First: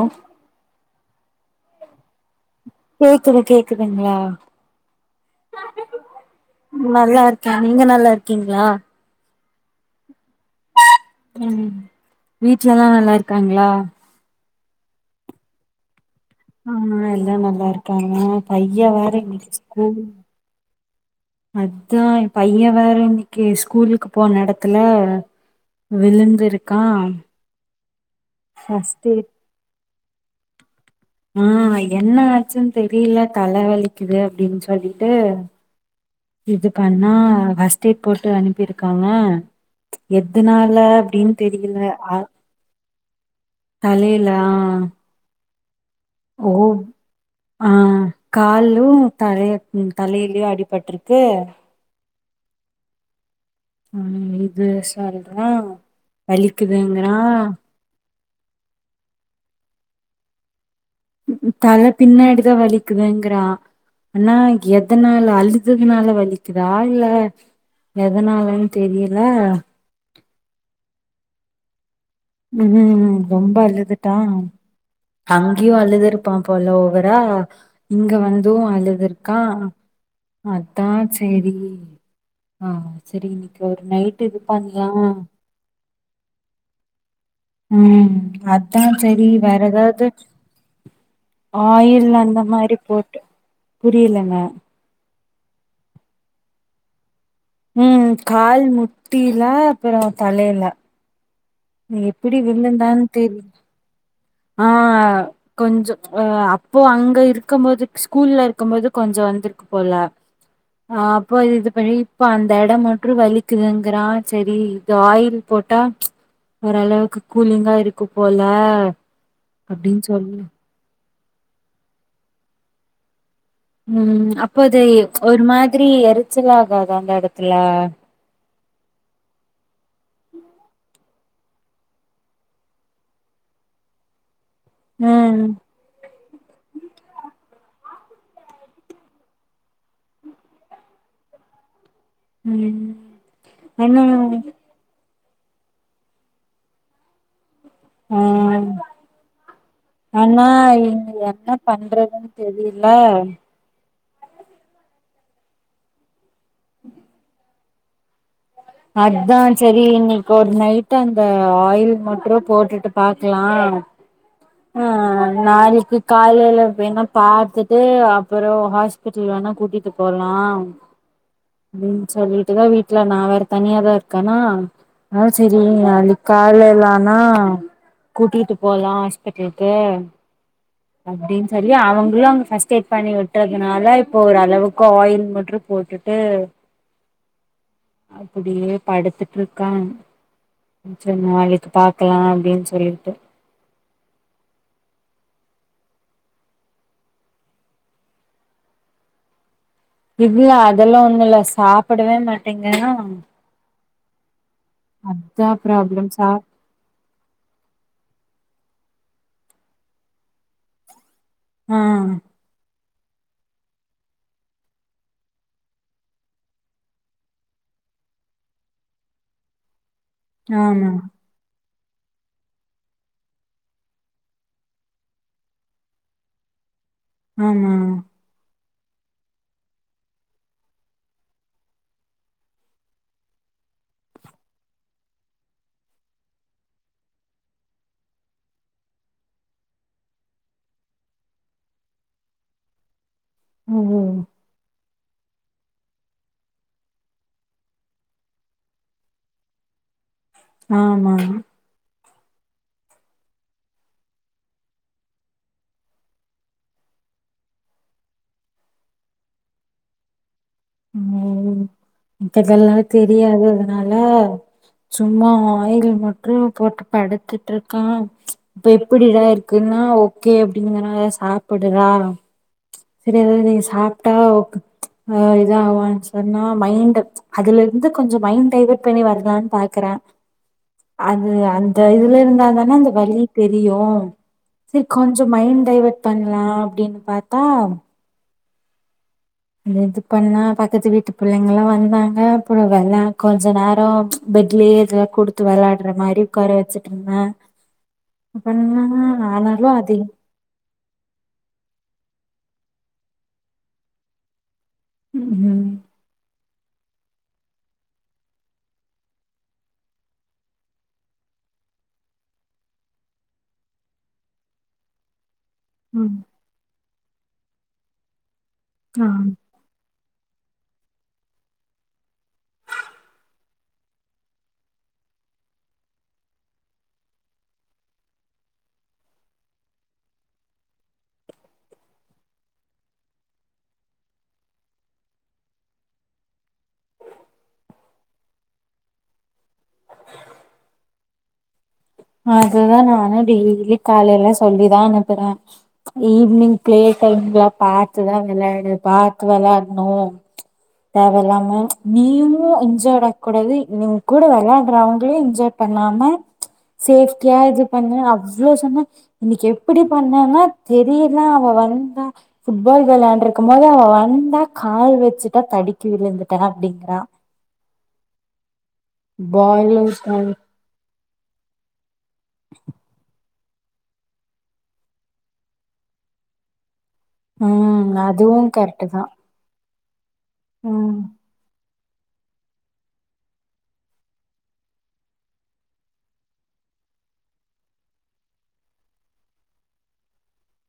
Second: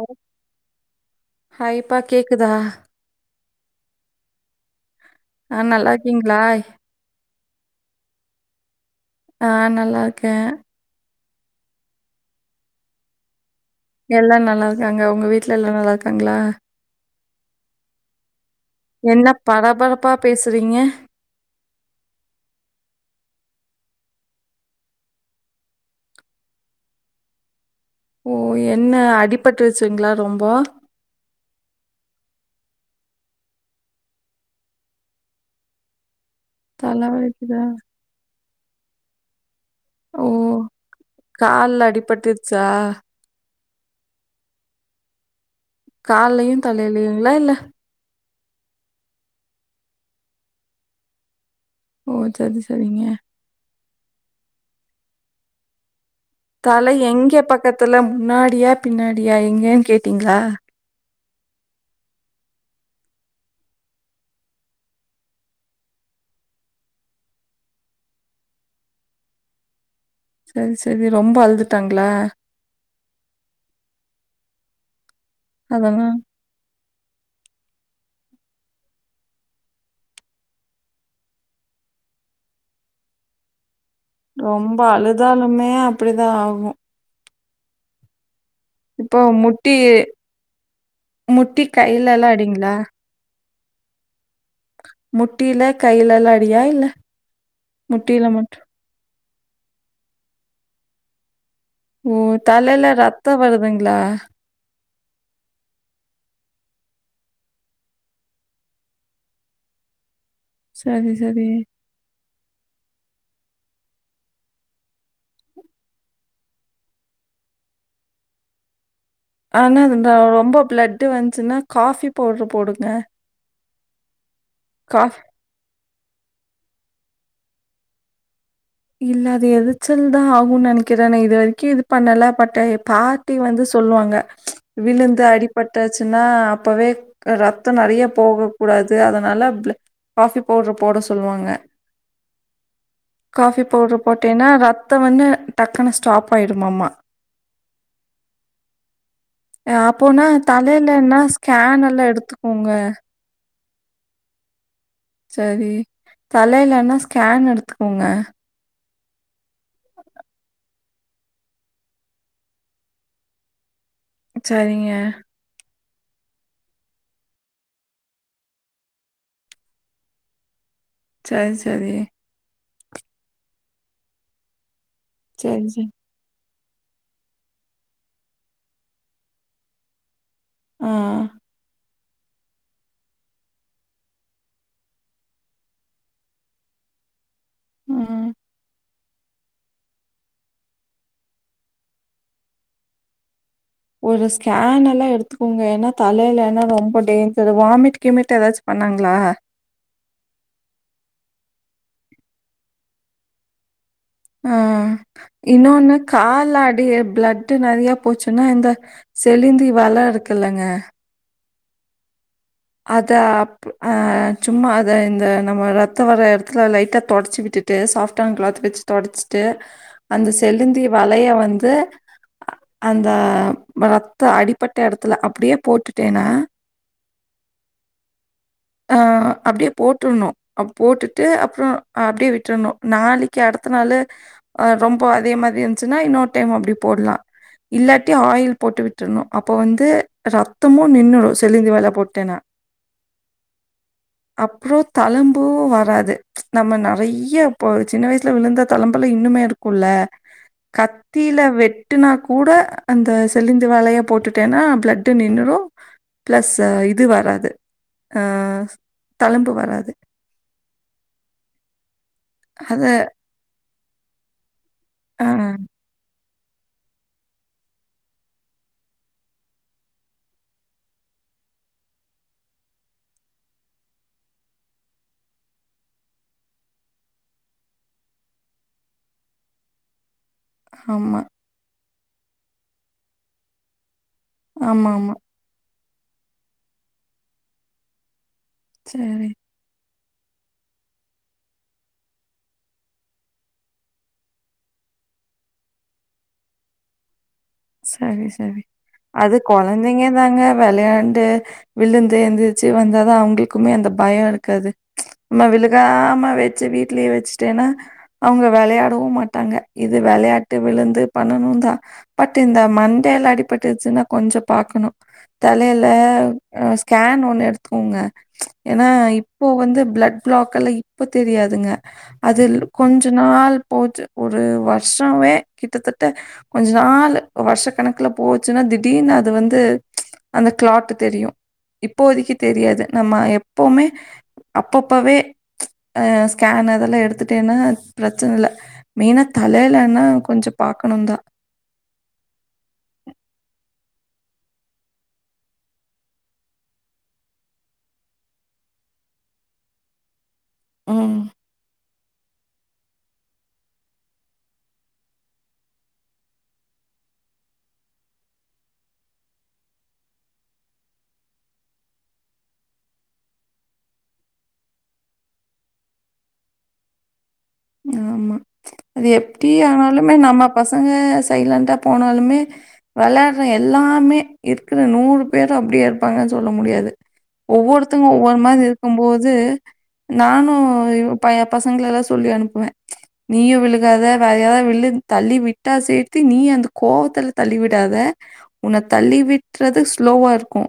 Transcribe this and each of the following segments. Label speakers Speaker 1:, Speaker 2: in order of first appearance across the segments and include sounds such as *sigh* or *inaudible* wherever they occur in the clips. Speaker 1: ஆ ஹாய்ப்பா கேக்குதா
Speaker 2: கேக்குது கேக்குதுங்களா
Speaker 1: ஆ நல்லாருக்கீங்களா?
Speaker 2: ம் நல்லா இருக்கே நீங்க நல்லா இருக்கீங்களா
Speaker 1: ஆ நல்லா இருக்கே
Speaker 2: உம் வீட்லல்லா நல்லா இருக்காங்களா
Speaker 1: எல்லா நல்லா இருக் அங்க உங்க வீட்டுல எல்லா நல்லா இருக்
Speaker 2: ஆஹ் எல்லா நல்லா இருக்காங்க. பையன் வேற
Speaker 1: என்ன
Speaker 2: இன்னைக்குஸ்கூல்
Speaker 1: பரபரப்பா பேசுறீங்க?
Speaker 2: அதா பையன் வேற இன்னைக்கு ஸ்கூலுக்கு போன எடத் த்ல விழுந்திருக்கா
Speaker 1: ஓ என்ன
Speaker 2: ஃபஸ்ட்
Speaker 1: அடிபட்ரு ச்ங்ளா ரொம்போ
Speaker 2: ம் என்ன ஆச்சுன் தெரில தலைவலிக்குது அப்டின் சொல்லிட்டு இது
Speaker 1: தல
Speaker 2: பண்ணா
Speaker 1: வலிக்குதா?
Speaker 2: ஃபர்ஸ்ட் எய்ட் போட்டு அனுப்பிருக்கா அ
Speaker 1: ஓ!
Speaker 2: எதுனால அப்டின் தெரியல
Speaker 1: கால்ல
Speaker 2: ஆ
Speaker 1: அடிபட்டுருச்சா?
Speaker 2: தலைலா ஆ
Speaker 1: கால்லையு தலைலயுங்களா இல்ல
Speaker 2: காலு தலைய ம் தலைலயு அடிபட்ருக்கு
Speaker 1: ஓ சரி சரிங்க
Speaker 2: அஹ் இது சாருதா
Speaker 1: தல எங்கே பக்கத்துல முன்னாடியா பின்னாடியா எங்கேன் கேட்டீங்ளா
Speaker 2: தல பின்னாடிதா வலிக்குதுங்றா ஆனா எதனால அழுதுதுனால வலிக்குதா இல்ல எதனாலனு தெரியல அ
Speaker 1: சரி சரி ரொம்ப அழுதுட்டாங்
Speaker 2: உம் ம் ரொம்ப அழுதுட்டா அங்யும் அழுது
Speaker 1: அதெல்லாம்
Speaker 2: இருப்பா போலோ *unintelligible* இங்க வந்து அழுதுருக்கா அத்தா சேரி ஆ சேரி இன்னைக்கு ஒரு நைட் இது
Speaker 1: ரொம்ப
Speaker 2: பண்லா
Speaker 1: அழுதாலுமே அப்டிதா ஆகும்
Speaker 2: உம் அதா
Speaker 1: இப்போ
Speaker 2: சரி வேற
Speaker 1: முட்டி
Speaker 2: எதாவது
Speaker 1: முட்டி
Speaker 2: ஆயில்
Speaker 1: கையிலலாம்
Speaker 2: அந்த
Speaker 1: அடிங்களா?
Speaker 2: மாரி போட்டு புரியலங்க
Speaker 1: முட்டியில கையிலல்லா அடியா இல்ல
Speaker 2: உம்
Speaker 1: முட்டியில மட்டும்
Speaker 2: கால் முட்டியில அப்பறோ தலையில நீ
Speaker 1: ஓ!
Speaker 2: எப்டி
Speaker 1: தலையில
Speaker 2: விழுந்தான்னு
Speaker 1: ரத்தம்
Speaker 2: தெரியும்
Speaker 1: வருதுங்களா?
Speaker 2: ஆஹ் கொஞ்சம் ஹஹ இப்போ அங்க இருக்கும் போது ஸ்கூல்ல இருக்கும் போது கொஞ்சம் வந்திருக்கு போல
Speaker 1: சரி,
Speaker 2: ஆஹ் அப்போ
Speaker 1: சரி.
Speaker 2: *unintelligible* இப்போ அந்த இடம் மட்டும் வலிக்குதுங்கிறான் செரி இது ஆயில் போட்டா ஓரளவுக்கு கூலிங்கா இருக்கு போல
Speaker 1: ஆனா
Speaker 2: அப்டின்னு
Speaker 1: அவுங்க
Speaker 2: சொல்லு
Speaker 1: ரொம்ப பிளட் ட்டு வந்துச்சுன்னா காபி பவுடர் போடுங்க
Speaker 2: உம் இப்போத
Speaker 1: காஃப்
Speaker 2: ஒரு மாதிரி எரிச்சல் ஆகாத அந்த எடத்துல
Speaker 1: இல்ல அது எரிச்சல் தா ஆகும்னு நினைக்கிற நா இது வரைக்கும் இது பண்ணல பட் பாட்டி வந்து சொல்லுவாங்க விலுந்து
Speaker 2: ம்
Speaker 1: அடிபாட்டாச்சுன்னா அப்பவே ரத்தோ நெறைய போக கூடாது அதனால காபி பவுடர் போட சொல்லுவாங்க
Speaker 2: உம்
Speaker 1: காஃபி பவுடரு போட்டின்னா ரத்தம் வந்து டக்குனு ஸ்டாப் ஆய்டுமாமா
Speaker 2: உஹ்
Speaker 1: அப்போனா
Speaker 2: ஆனா இங்க
Speaker 1: தலைலன்னா
Speaker 2: என்ன
Speaker 1: ஸ்கேன் எல்லா
Speaker 2: பண்றதுன்னு
Speaker 1: எடுத்துக்கோங்க
Speaker 2: தெரியல
Speaker 1: செரி தலைய்லன்னா ஸ்கேன் எடுத்துக்கோங்க போங்க
Speaker 2: அத்தான் செரி இன்னைக்கு ஒரு நைட் அந்த ஆயில் மட்டும் போட்டுட்டு பாக்கலா
Speaker 1: செரிங்க
Speaker 2: காலையில வேணா பார்த்திட்டு அப்றோ ஹாஸ்பிட்டல் வேணும்னா கூட்டிட்டு போலாம்.
Speaker 1: சரி சரி
Speaker 2: ம்ம் சொல்லிட்டுத்தான் வீட் ல்ல நா வேற தனியாதான் இருக்கனா. ஆஹ் சரி அ கால லனா கூட்டிட்டு போலாம் ஆஸ் *unintelligible*
Speaker 1: ஆ
Speaker 2: அப்டின் சரி அவுங் உள்ளங் ஃபர்ஸ்ட் எய்டு பண்ணி விட்டறதுனால இப்ப ஒரு அளவுக்கு ஆயில் மட்டும் போட்டுட்டு
Speaker 1: ம்
Speaker 2: அப்பிடியே படுத்திட்டு இருக்கான் சரி நாளைக்கு பாக்கலாம் அப்பிடின்னு சொல்லிட்டு
Speaker 1: ஒரு ஸ்கேன் எல்லாம் எடுத்துக்கோங்க ஏன்னா தலையில, ஏன்னா ரொம்ப டேஞ்சரு ஒமிட் கிமிட் ஏதாச்சும் பண்ணாங்களா.
Speaker 2: இல்ல அதெல்லாம் ஒன்னும் இல்ல சாப்பிடவே மாட்டேங்கிறன்.
Speaker 1: ஆஹ் இன்னொன்னு
Speaker 2: சா
Speaker 1: கால்ல அடி பிளட்டு நறைய போச்சுன்னா இந்த சிலந்தி வல இருக்குலாங்க
Speaker 2: ஆஹ்
Speaker 1: அத அப் அஹ சும்மா அத இந்த நம்ம ரத்தம் வர இடத்துல லைட்ட தொடச்சி விட்டுட்டு சாப்டான கிளாத் வச்சு தொடச்சிட்டு அந்த செலுந்தி
Speaker 2: ஆமா
Speaker 1: வலைய வந்து அந்த ரத்த அடிப்பட்ட இடத்தில அப்பிடியே போட்டுட்டேன்னா
Speaker 2: ஆமா.
Speaker 1: அஹ் அப்பிடியே போட்டுரனும் அப் போட்டுட்டு அப்றோம் அப்பிடியே விட்டுரணும் நாளைக்கு அடுத்த நாள் அஹ் ரொம்ப அதே மாதிரி இருந்திச்சுன்னா இன்னொரு டைம் அப்டி போடலாம், இல்லாட்டி ஆயில் போட்டு விட்டுரணும் அப்போ வந்து ரத்தமும் நின்னுரும் செலிந்தி வல போட் டேனா
Speaker 2: மம்
Speaker 1: தழும்பு வராது நம்ம நறைய இப்போ சின்ன வயசுல விழுந்த தழும்புயெல்லாம் இன்னுமே இருக்கும்ல.
Speaker 2: ஆமா
Speaker 1: கத்தில வெட் வெட்டுனா கூட அந்த செலிந்தி வலய போட்டுட்டேன்னா பிளட்டு நின்னிடும் பிளஸ் இத் இது வராது ஆஹ் தழும்புவராது.
Speaker 2: *unintelligible*
Speaker 1: அத
Speaker 2: *unintelligible* தெரியாது. நல்லா
Speaker 1: ஆ
Speaker 2: சும்மா ஆயில் மட் ரூம் போட்டு படுத்திட்டு இருக்கான் இப்ப எப்பிடிடா இருக்குன்னா ஓகே அப்டிங்குறான் சாப்பிடுறா சரி எத சாப்பிட்டா அ இத அவன் சொன்னா மைண்ட் அதுல இருந்து கொஞ்சம் மைண்ட் டைவட் பண்ணி வருதான்னு பாக்குறேன்
Speaker 1: ஆமா.
Speaker 2: அது அந் இதுல இருந்தா தானே அந்த வலி தெரியும். ரி
Speaker 1: ஆமாமா.
Speaker 2: கொஞ்ச மைண்ட் டைவர்ட் பண்லாம் அப்டினு பாத்தா
Speaker 1: சரி
Speaker 2: இது பண்ணா பக்கத்து வீட்டு பிள்ளைங்கல்லாம் வந்தாங்க அப்புறம் வெளா கொஞ்ச நேரம் பெட்லயே இததுல்லாம் கொடுத்து விளையாடுற மாதிரி உட்கார வச்சுட்டு இருந்தேன்
Speaker 1: சரி சரி அது
Speaker 2: அது
Speaker 1: கொழந்தைங்க தாங்க வெளையாட் ண்டு விழுந்து எழுந்திரிச்சு வந்தாதா அவங்களுக்குமே அந்த பயம் இருக்காது. ச் அம்ம
Speaker 2: ம்
Speaker 1: விழுகாம வெட் செரி வீட்லயே வச்சுட்டேன்னா அவுங்க வெளையாடவு மாட்டாங்க இது வெளையாட்டு விழுந்து பண்ணனு தா. பட் இந்த மண்டேல அடிபட்ருச்சுன்னா கொஞ்சோ பாக்கணு. தலையில
Speaker 2: ம்
Speaker 1: ஸ்கேன் ஒன்னு எடுத் போங்க ம்ச். ஏன்னா
Speaker 2: ஆ
Speaker 1: இப்போ வந்து பிளட் பளாக்கல்லா இப்ப தெரியாதுங்க அது கொஞ்ச நாள் போச்சி ஒரு வருஷமே கிட்டத்தட்ட கொஞ்ச நாள். அ வருஷ கணக்குல போச்சுன்னா திடீர்னு அது வந்து அந்த கிளாட் தெரியும் இப்போததைக்கு தெரியாது நம்ம எப்பவுமே அப்பப்பவே அ ஸ்கேன் அதெல்லாம் எடுத்துட்டேன்னா பிரச்சனை இல்ல மெயினா தலைலனா கொஞ்சோ பாக்கணும் தான்
Speaker 2: அதுதா நானு டெய்லி காலைல சொல்லிதான் அனுப்புனே ஈவினிங் பிளே டைம்லாம் பாத்துத்தான் விளையாடு பாத்து விளையாட்னும்
Speaker 1: ம்.
Speaker 2: தேவ இல்லாம நீயு இஞ்ஜோட ஆக கூடாது இவங்க கூட வெளையாடுறவங்களையு இஞ்சட் பண்ணாம. சேஃப்டியா இது பண்ணு அவ்ளோ சொன்ன இன்னைக்கு எப்படி பண்ணேன்னா தெரியல அவ வந்தா புட்பால் விளையாண்ட்ருக்கு போது அவ வந்தா கால் வச்சுட்டா தடிக்கி விழுந்துட்டே அப்டிங்கறா.
Speaker 1: ஆமா அது எப்டி
Speaker 2: பாலு
Speaker 1: ஆனாலுமே நம்ம பசங்க சைலன்டா. போனாலுமே வெளையாடுற எல்லாமே இருக்குற நூறு பேரு அப்டியே இருப்பாங்கன்னு சொல்ல முடியாது.
Speaker 2: ம்
Speaker 1: ஒவ்வொருத்தங்க
Speaker 2: அதுவு
Speaker 1: ஒவ்வொரு மாரி
Speaker 2: கரெக்ட்டு
Speaker 1: இருக்கும்
Speaker 2: தா
Speaker 1: போது நானு வ் பயப் பஸ் எங்ளலா சொல்லி அனுப் நீயு விழுகாத வேற யாராவது விழு தள்ளி விட்டா சேத்தி நீ அந்த கோவத்துல தள்ளி விடாத உன்ன தள்ளி விட்றது ஸ்லோவா இருக்கு.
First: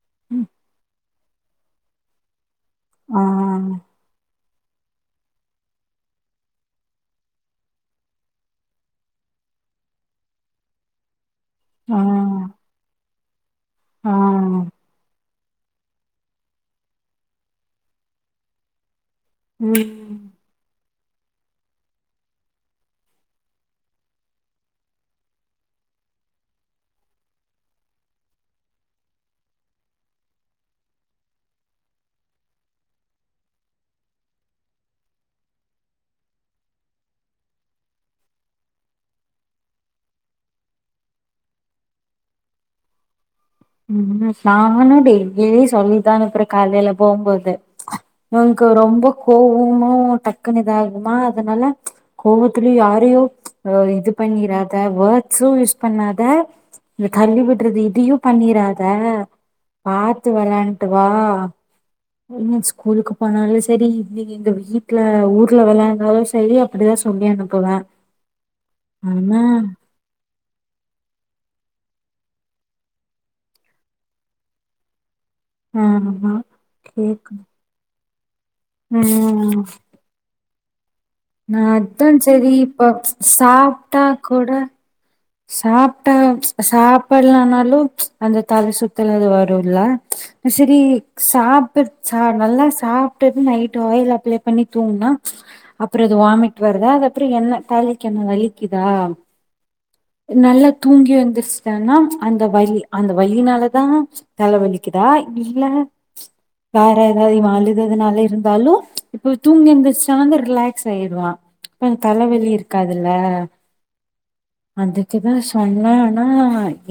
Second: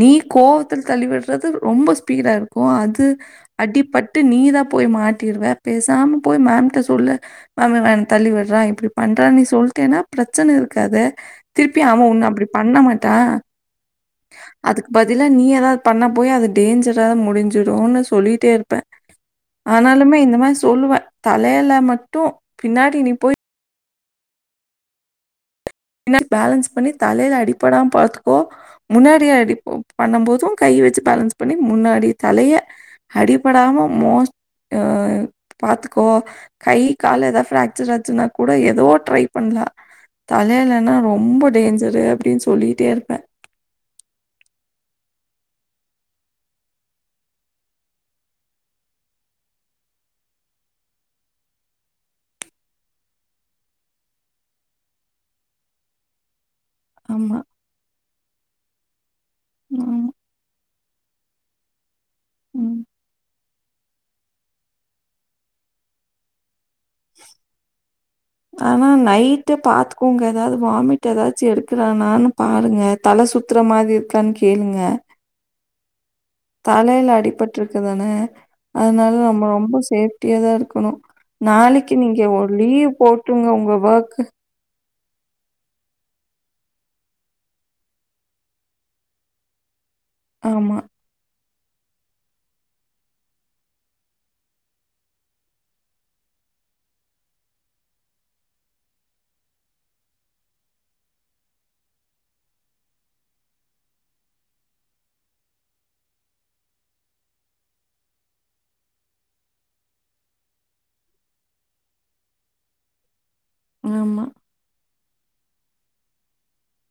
Speaker 1: நீ
Speaker 2: ம்
Speaker 1: கோவத்துல தள்ளி விட்ர் தது ரொம்ப ஸ்பீடா இருக் போ அது
Speaker 2: ஆ,
Speaker 1: அடிப்பட்டு நீதாப் போயி மாட்டிடுவ பேசாம போய் மேம்ட்ட சொல்லு மேம் இவன் என்ன தள்ளி விடுறா இப்டி பண்றான் நீ சொல்லிட்டன்னா பிரச்சன இருக்காதே. திருப்பி
Speaker 2: ஆ,
Speaker 1: அவன் உன்ன அப்புடி பண்ண மாட் டா.
Speaker 2: ஆ.
Speaker 1: அதுக்கு பதில். இல்ல நீ ஏதாவது பண்ண போயி அது டேஞ்சரா முடிஞ்சிடும்னு சொல்லிட்டே இருப்பேன் ஆனாலுமே
Speaker 2: ம்,
Speaker 1: இந்த மாரி சொல்லுவ. தலைல மட்டு பின்னாடி நீ போய் ன்னா பேலன்ஸ் பண்ணி தலையில அடிப்படாம பாத்துக்கோ, முன்னாடி அடி *unintelligible* பண்ணு போது கை வச்சு பேலன்ஸ் பண்ணி முன்னாடி தலைய அடிப்படாம மோஸ்ட் ஆ, பாத்துக்கோ கை கால்ல எதாது பிராக்சர் ஆச்சுன்னா கூட எதோ ட்ரை பண்லா. தலைலன்னா ரொம்ப டேஞ்சரு அப்டின்னு சொல்லிட்டே இருப்பே.
Speaker 2: உம் *inaudible* நானு டெய்லி சொல்லிதா அனுப்புறே, காலையில போம்போது இவன்க்கு ரொம்ப கோவமு டக்குன்னு இதாகுமா அதனால மச், கோவத்துலயு யாரையு அ, இது பண்ணிறாத வேர்ட்ஸு யூஸ் பண்ணாத. இத
Speaker 1: ஆமா,
Speaker 2: தள்ளி விடுறது இதியு. பண்ணிராத
Speaker 1: ஆமா.
Speaker 2: பாத்து வரே ட்டு வா ம் ஸ்கூலுக்கு போனாலு செரி இன்னிக்கு எங்க வீட்ல ஊர்ல வெளாண்டாலு செரி அப்படிதா சொல்லி அனுப்புவே.
Speaker 1: ஆனா நைட்டு பாத்துக்கோங்க. ஏதாவது வாமிட் ஏதாச்சு எடுக்கிறானான்னு பாருங்க தல சுத்துற மாதிர் இருக்கான்னு கேளுங்க.
Speaker 2: ஹம்.
Speaker 1: தலையில அடிபட்டுருக்குதானே? அதனால நம்ம
Speaker 2: ம்
Speaker 1: ரொம்ப சேஃப்டியா தா இரு குனு
Speaker 2: நா அதா செரி இப்ப
Speaker 1: போட்டுருங்க உங்க
Speaker 2: சாப்ட்டா
Speaker 1: வொர்க்கு.
Speaker 2: கூட சாப்ட்டா சாப்பட்லனாலு அந்த தல சுத்தல் அது வருல்ல
Speaker 1: ஆமா,
Speaker 2: செரி சாப் *unintelligible* சார் நல்லா சாப்பட்டு நைட்டு ஆயில் அப்ளை பண்ணி தூங்குனா அப்றோ அது வாமிட் வருதா அது அப்றோ என்ன தலக்கு என்ன வலிக்குதா நல்லா தூங்கி எழுந்தருச்சுட்டன்னா அந்த வலி அந்த வலினாலதா தலவலிக்குதா இல்ல வேற ஏதாவது அழுதனால இருந்தாலு இப்ப தூங்கி எந்திரிச்சாந்து ரிலாக்ஸ் ஆயிடுவா இப்ப தலவலி இருக்காதுல்ல.
Speaker 1: ஆமா.
Speaker 2: அதுக்குதா சொன்னேனா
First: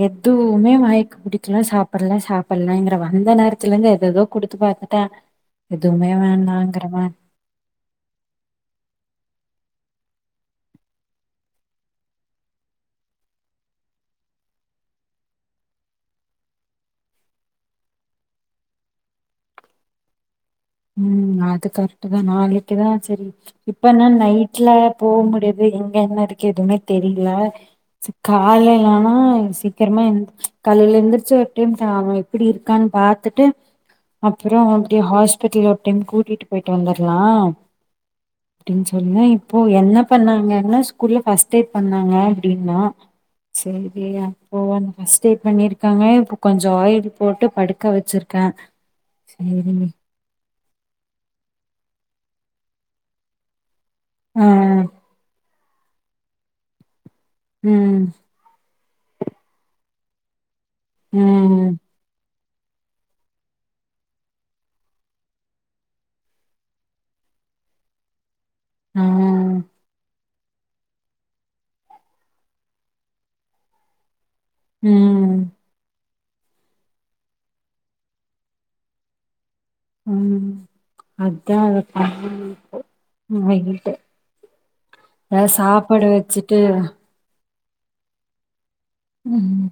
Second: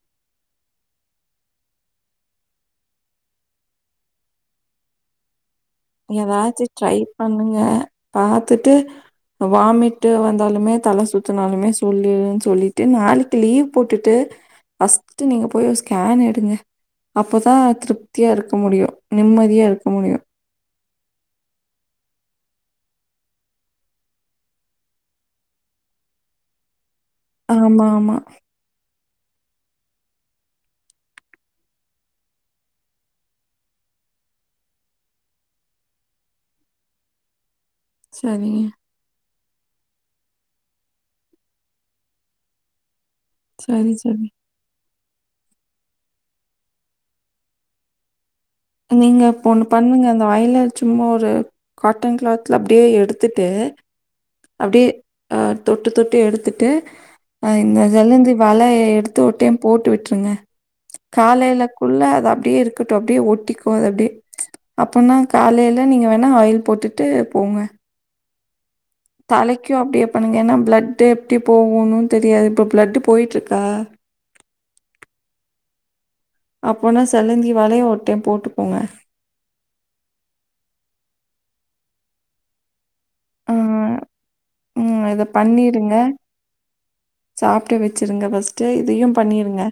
Speaker 2: எதுவுமே வாய்க்கு புடிக்கல சாப்பிடல சாப்பிடலங்கற வந்த நேரத்துல இருந்து எததோ குடுத்து பாத்துட்டே. எதுவுமே
Speaker 1: ஏதாச்சு
Speaker 2: வேண்டாங்கிற
Speaker 1: ட்ரை
Speaker 2: மாரி
Speaker 1: பண்ணுங்க பாத்துட்டு வாமிட் ட்டு வந்தாலுமே தல சுத்தினாலுமே சொல்லிருனு சொல்லிட்டு நாளைக்கு லீவ் போட்டுட்டு பஸ்ட் நீங்க போய் ஒரு ஸ்கேன் எடுங்க அப்பதா திருப்தியா இருக்க முடியு நிம்மதியா இருக்க முடியு.
Speaker 2: ஹும் அது கரெக்ட்தா நாளைக்தா செரி இப்பனா நைட்ல போக முடியாது, எங்க என்ன இருக்கு எதுவுமே தெரியல
Speaker 1: ஆமா, ஆமா.
Speaker 2: காலைல்லானா ஹா சீக்கிரமா எந் காலைல்ல எழுந்திரச்சுட்டு, ஹாம் எப்படி இருக்கான்னு பாத்துட்டு, அப்றோ அப்படி ஹாஸ் பிடல் ஒரு டைம் கூட்டிட்டு போயிட்டு வந்தரலா
Speaker 1: சரிங்க.
Speaker 2: அப்டின்னு சொல்லி இப்போ என்ன பண்ணாங்கன்னா ஸ்கூல்ல ஃபஸ்ட் எய்ட் பண்ணாங்க அப்படின்னா
Speaker 1: சரி, சரி.
Speaker 2: செரியான் போவான்னு ஃபஸ்ட் எய்டு பண்ணிருக்காங்க இப்போ கொஞ்ச ஆயில் போட்டு படுக்க வச்சிருக்
Speaker 1: நீங்க இப்பொண்ணு பண்ணுங்க இந்த ஆயில சும்மா ஒரு காட்டன் கிளாத்ல அப்டியே எடுத்துட்டு
Speaker 2: ஆ
Speaker 1: அப்டியே ஆன் தொட்டு தொட்டு எடுத்துட்டு அ
Speaker 2: ம்
Speaker 1: இந்ததலந்து வலைய எ *unintelligible* டுத்து ஒருடைம் போட்டு விட்டுருங்க
Speaker 2: ம்
Speaker 1: காலைலக்குள்ள அது அப் அப்படியே இருக்கட்டு அப்படியே ஒட்டிக்கோ அது அப்படியே அப்ப னா காலையில நீங்க வேணா ஆயில் போட்டுட்டு போங்க
Speaker 2: ஆ
Speaker 1: தலைக்கு அப்டியே பண்ணுங்க ஏன்னா ப்ளட் எப்டி போகுணு தெரியாது இப்ப ப்ளட் போயிட்டு இருக்கா
Speaker 2: ம்
Speaker 1: அப்போனா செல்லந்தி வலைய ஒரு டைம் போட்டு போங்க.
Speaker 2: ம் அதா அதுக்கப்பறமா
Speaker 1: ஆ.
Speaker 2: *unintelligible*
Speaker 1: ம். இத
Speaker 2: எத சாப்பாடு வச்சுட்டு
Speaker 1: சாப்டு வச்சுருங்க ஃபஸ்ட் ட்டு இதையு
Speaker 2: ம்
Speaker 1: பண்ணிருங்க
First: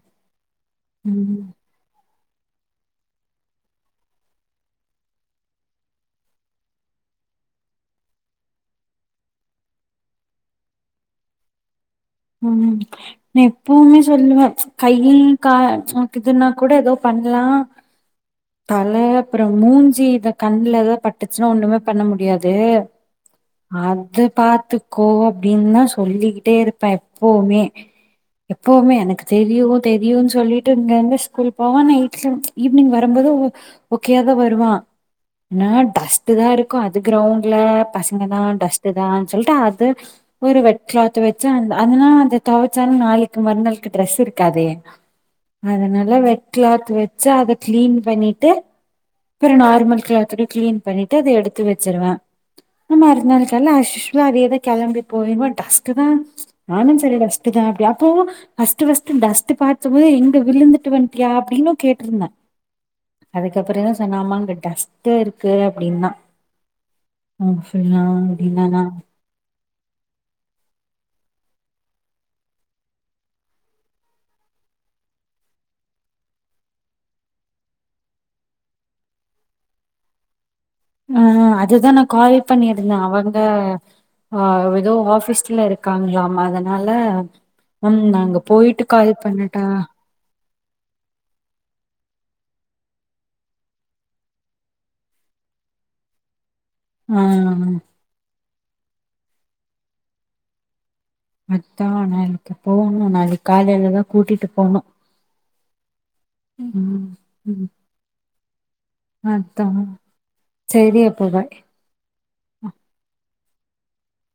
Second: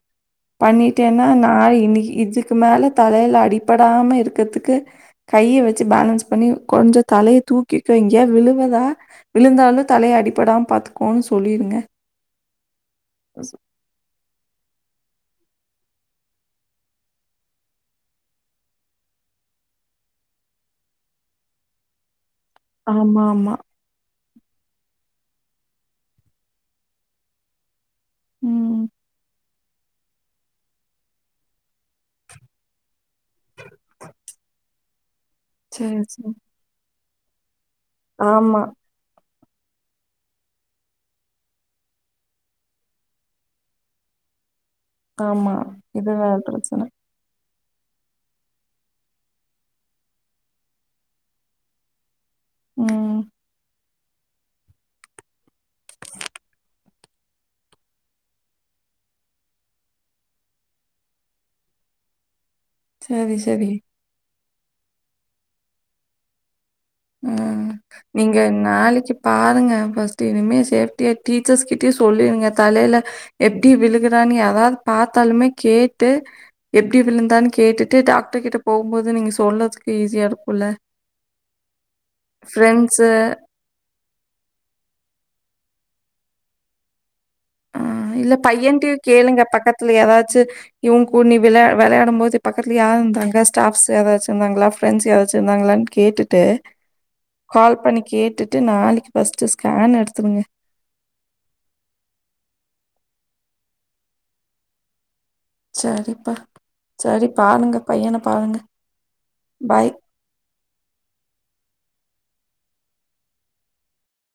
Speaker 1: பண்ணிட்டேன்னா நா
Speaker 2: ம்
Speaker 1: இன்னிக்கு இத் இதுக்கு மேல தலைல அடிப்படாம இருக்கறத்துக்கு கைய வச்சு பேலன்ஸ் பண்ணி கொஞ்ச தலைய தூக்கி எங்கியாது விழுவதா விழுந்தாலு தலைய அடிப்படாம பாத்துக்கோனு சொல்லியிருந்தே.
Speaker 2: ம், ம் நா எப்பவுமே சொல்லுவே கையி கா உனக்கு இதுன்னா கூட எதோ பண்ணலா தல அப்பறோ மூஞ்சி இத கண்ல எதாது பட்டுச்சுன்னா ஒண்ணுமே பண்ண முடியாது. டேய்
Speaker 1: ஆமாமா.
Speaker 2: அது பாத்துக்கோ அப்டின்னுதா சொல்லிக்கிட்டே இருப்பே எப்பவுமே
Speaker 1: ம்.
Speaker 2: எப்பவுமே எனக்கு தெரியு தெரியு சொல்லிட்டு இங்க இருந்து ஸ்கூல் போவ நைட்ல ஈவினிங் வர்ற வரம்போது ஓ-ஓக்கேயா தா வருவா. ஆன
Speaker 1: சரி, சரி.
Speaker 2: டஸ்ட்தா இருக்கு அது இது கிரௌண்ட்ல பசங்கதா
Speaker 1: ஆமா,
Speaker 2: டஸ்டுதா சொல்ட்டா அது ஒரு வெட் கிளாத் வச்சு அந் அதனா அத தொவச்சாலு நாளைக்கு மறுநாளுக்கு ட்ரெஸ் இருக்காதே
Speaker 1: ஆமா.
Speaker 2: அதனால
Speaker 1: இதுதான்
Speaker 2: வெட்
Speaker 1: பிரச்சன.
Speaker 2: கிளாத் வச்சு அது கிளீன் பண்ணிட்டு அப்றோ நார்மல் கிளாத்க்கு கிளீன் பண்ணிட்டு அத எடுத்து வச்சிருவே *unintelligible*
Speaker 1: ம்.
Speaker 2: இருந்தாலு தெர்ல அது எதோ கிளம்பி போயிருவன்- *unintelligible* ஃமேனேஜ் சரி டஸ்ட் தா அப்டி அப்போவு ஃபர்ஸ்ட் ஃபர்ஸ்ட் டஸ்ட் பாத்துமே எங்க விழுந்துட்டு வந்ட்டியா அப்படினு கேட்ருந்த.
Speaker 1: சரி, சரி.
Speaker 2: அதுக்கப்பறதா சொன்ன ஆமாங்கட் டஸ்ட்டு இருக்கு அப்டின்னோ
Speaker 1: ம் நீங்க நாளைக்கி பாருங்க. ஃபஸ்ட் இனிமே சேஃப்டியா டீச்சர்ஸ்கிட்டயு சொல்லிடுங்க தலையில எப்டி விழுகுறான்னு யாராவது பாத்தாலுமே கேட்டு எப்டி விழுந்தான்னு கேட்டுட்டு டாக்டர் கிட்ட போகும்போது நீங்க சொல்றதுக்கு ஈஸியாக இருக்குல.
Speaker 2: ஆ அது தா நா கால் பண்ணியிருந்த
Speaker 1: ஃப்ரெண்ட்ஸு
Speaker 2: அவங்க ஆ எதோ ஆபீஸ்ல இருக் இருக்காங்களாம அதனால
Speaker 1: ஆ
Speaker 2: மேம்
Speaker 1: இல்ல
Speaker 2: நாங்க போயிட்டு
Speaker 1: பையன்டயும
Speaker 2: கால்
Speaker 1: கேளுங்க
Speaker 2: பண்ணட்டா
Speaker 1: பக்கத்துல எதாச்சு இவ கூண்ணி விளைய வெளையாடும் போது பக்கதுல யாருந்தாங்க ஸ்டாஃப்ஸ் யாராச்சு இருந்தாங்களா ஃப்ரெண்ட்ஸ் யாராச்சு இருந்தாங்களா கேட்டுட்டு
Speaker 2: ஆ
Speaker 1: கால் பண்ணி கேட்டுட் ட்டு நாளைக்கு ஃபர்ஸ்ட் ஸ்கேன் எடுத்துருங்க.
Speaker 2: அத்தா நா இன்னைக்கு போகணு நாளைக்கு காலயிலதா கூட்டிட்டு போணு.
Speaker 1: சேரிப்பா
Speaker 2: ம்
Speaker 1: சேரி
Speaker 2: ம்
Speaker 1: பாருங்க பையன பாருங்க
Speaker 2: அதா
Speaker 1: ஃபாய்.
Speaker 2: ஹ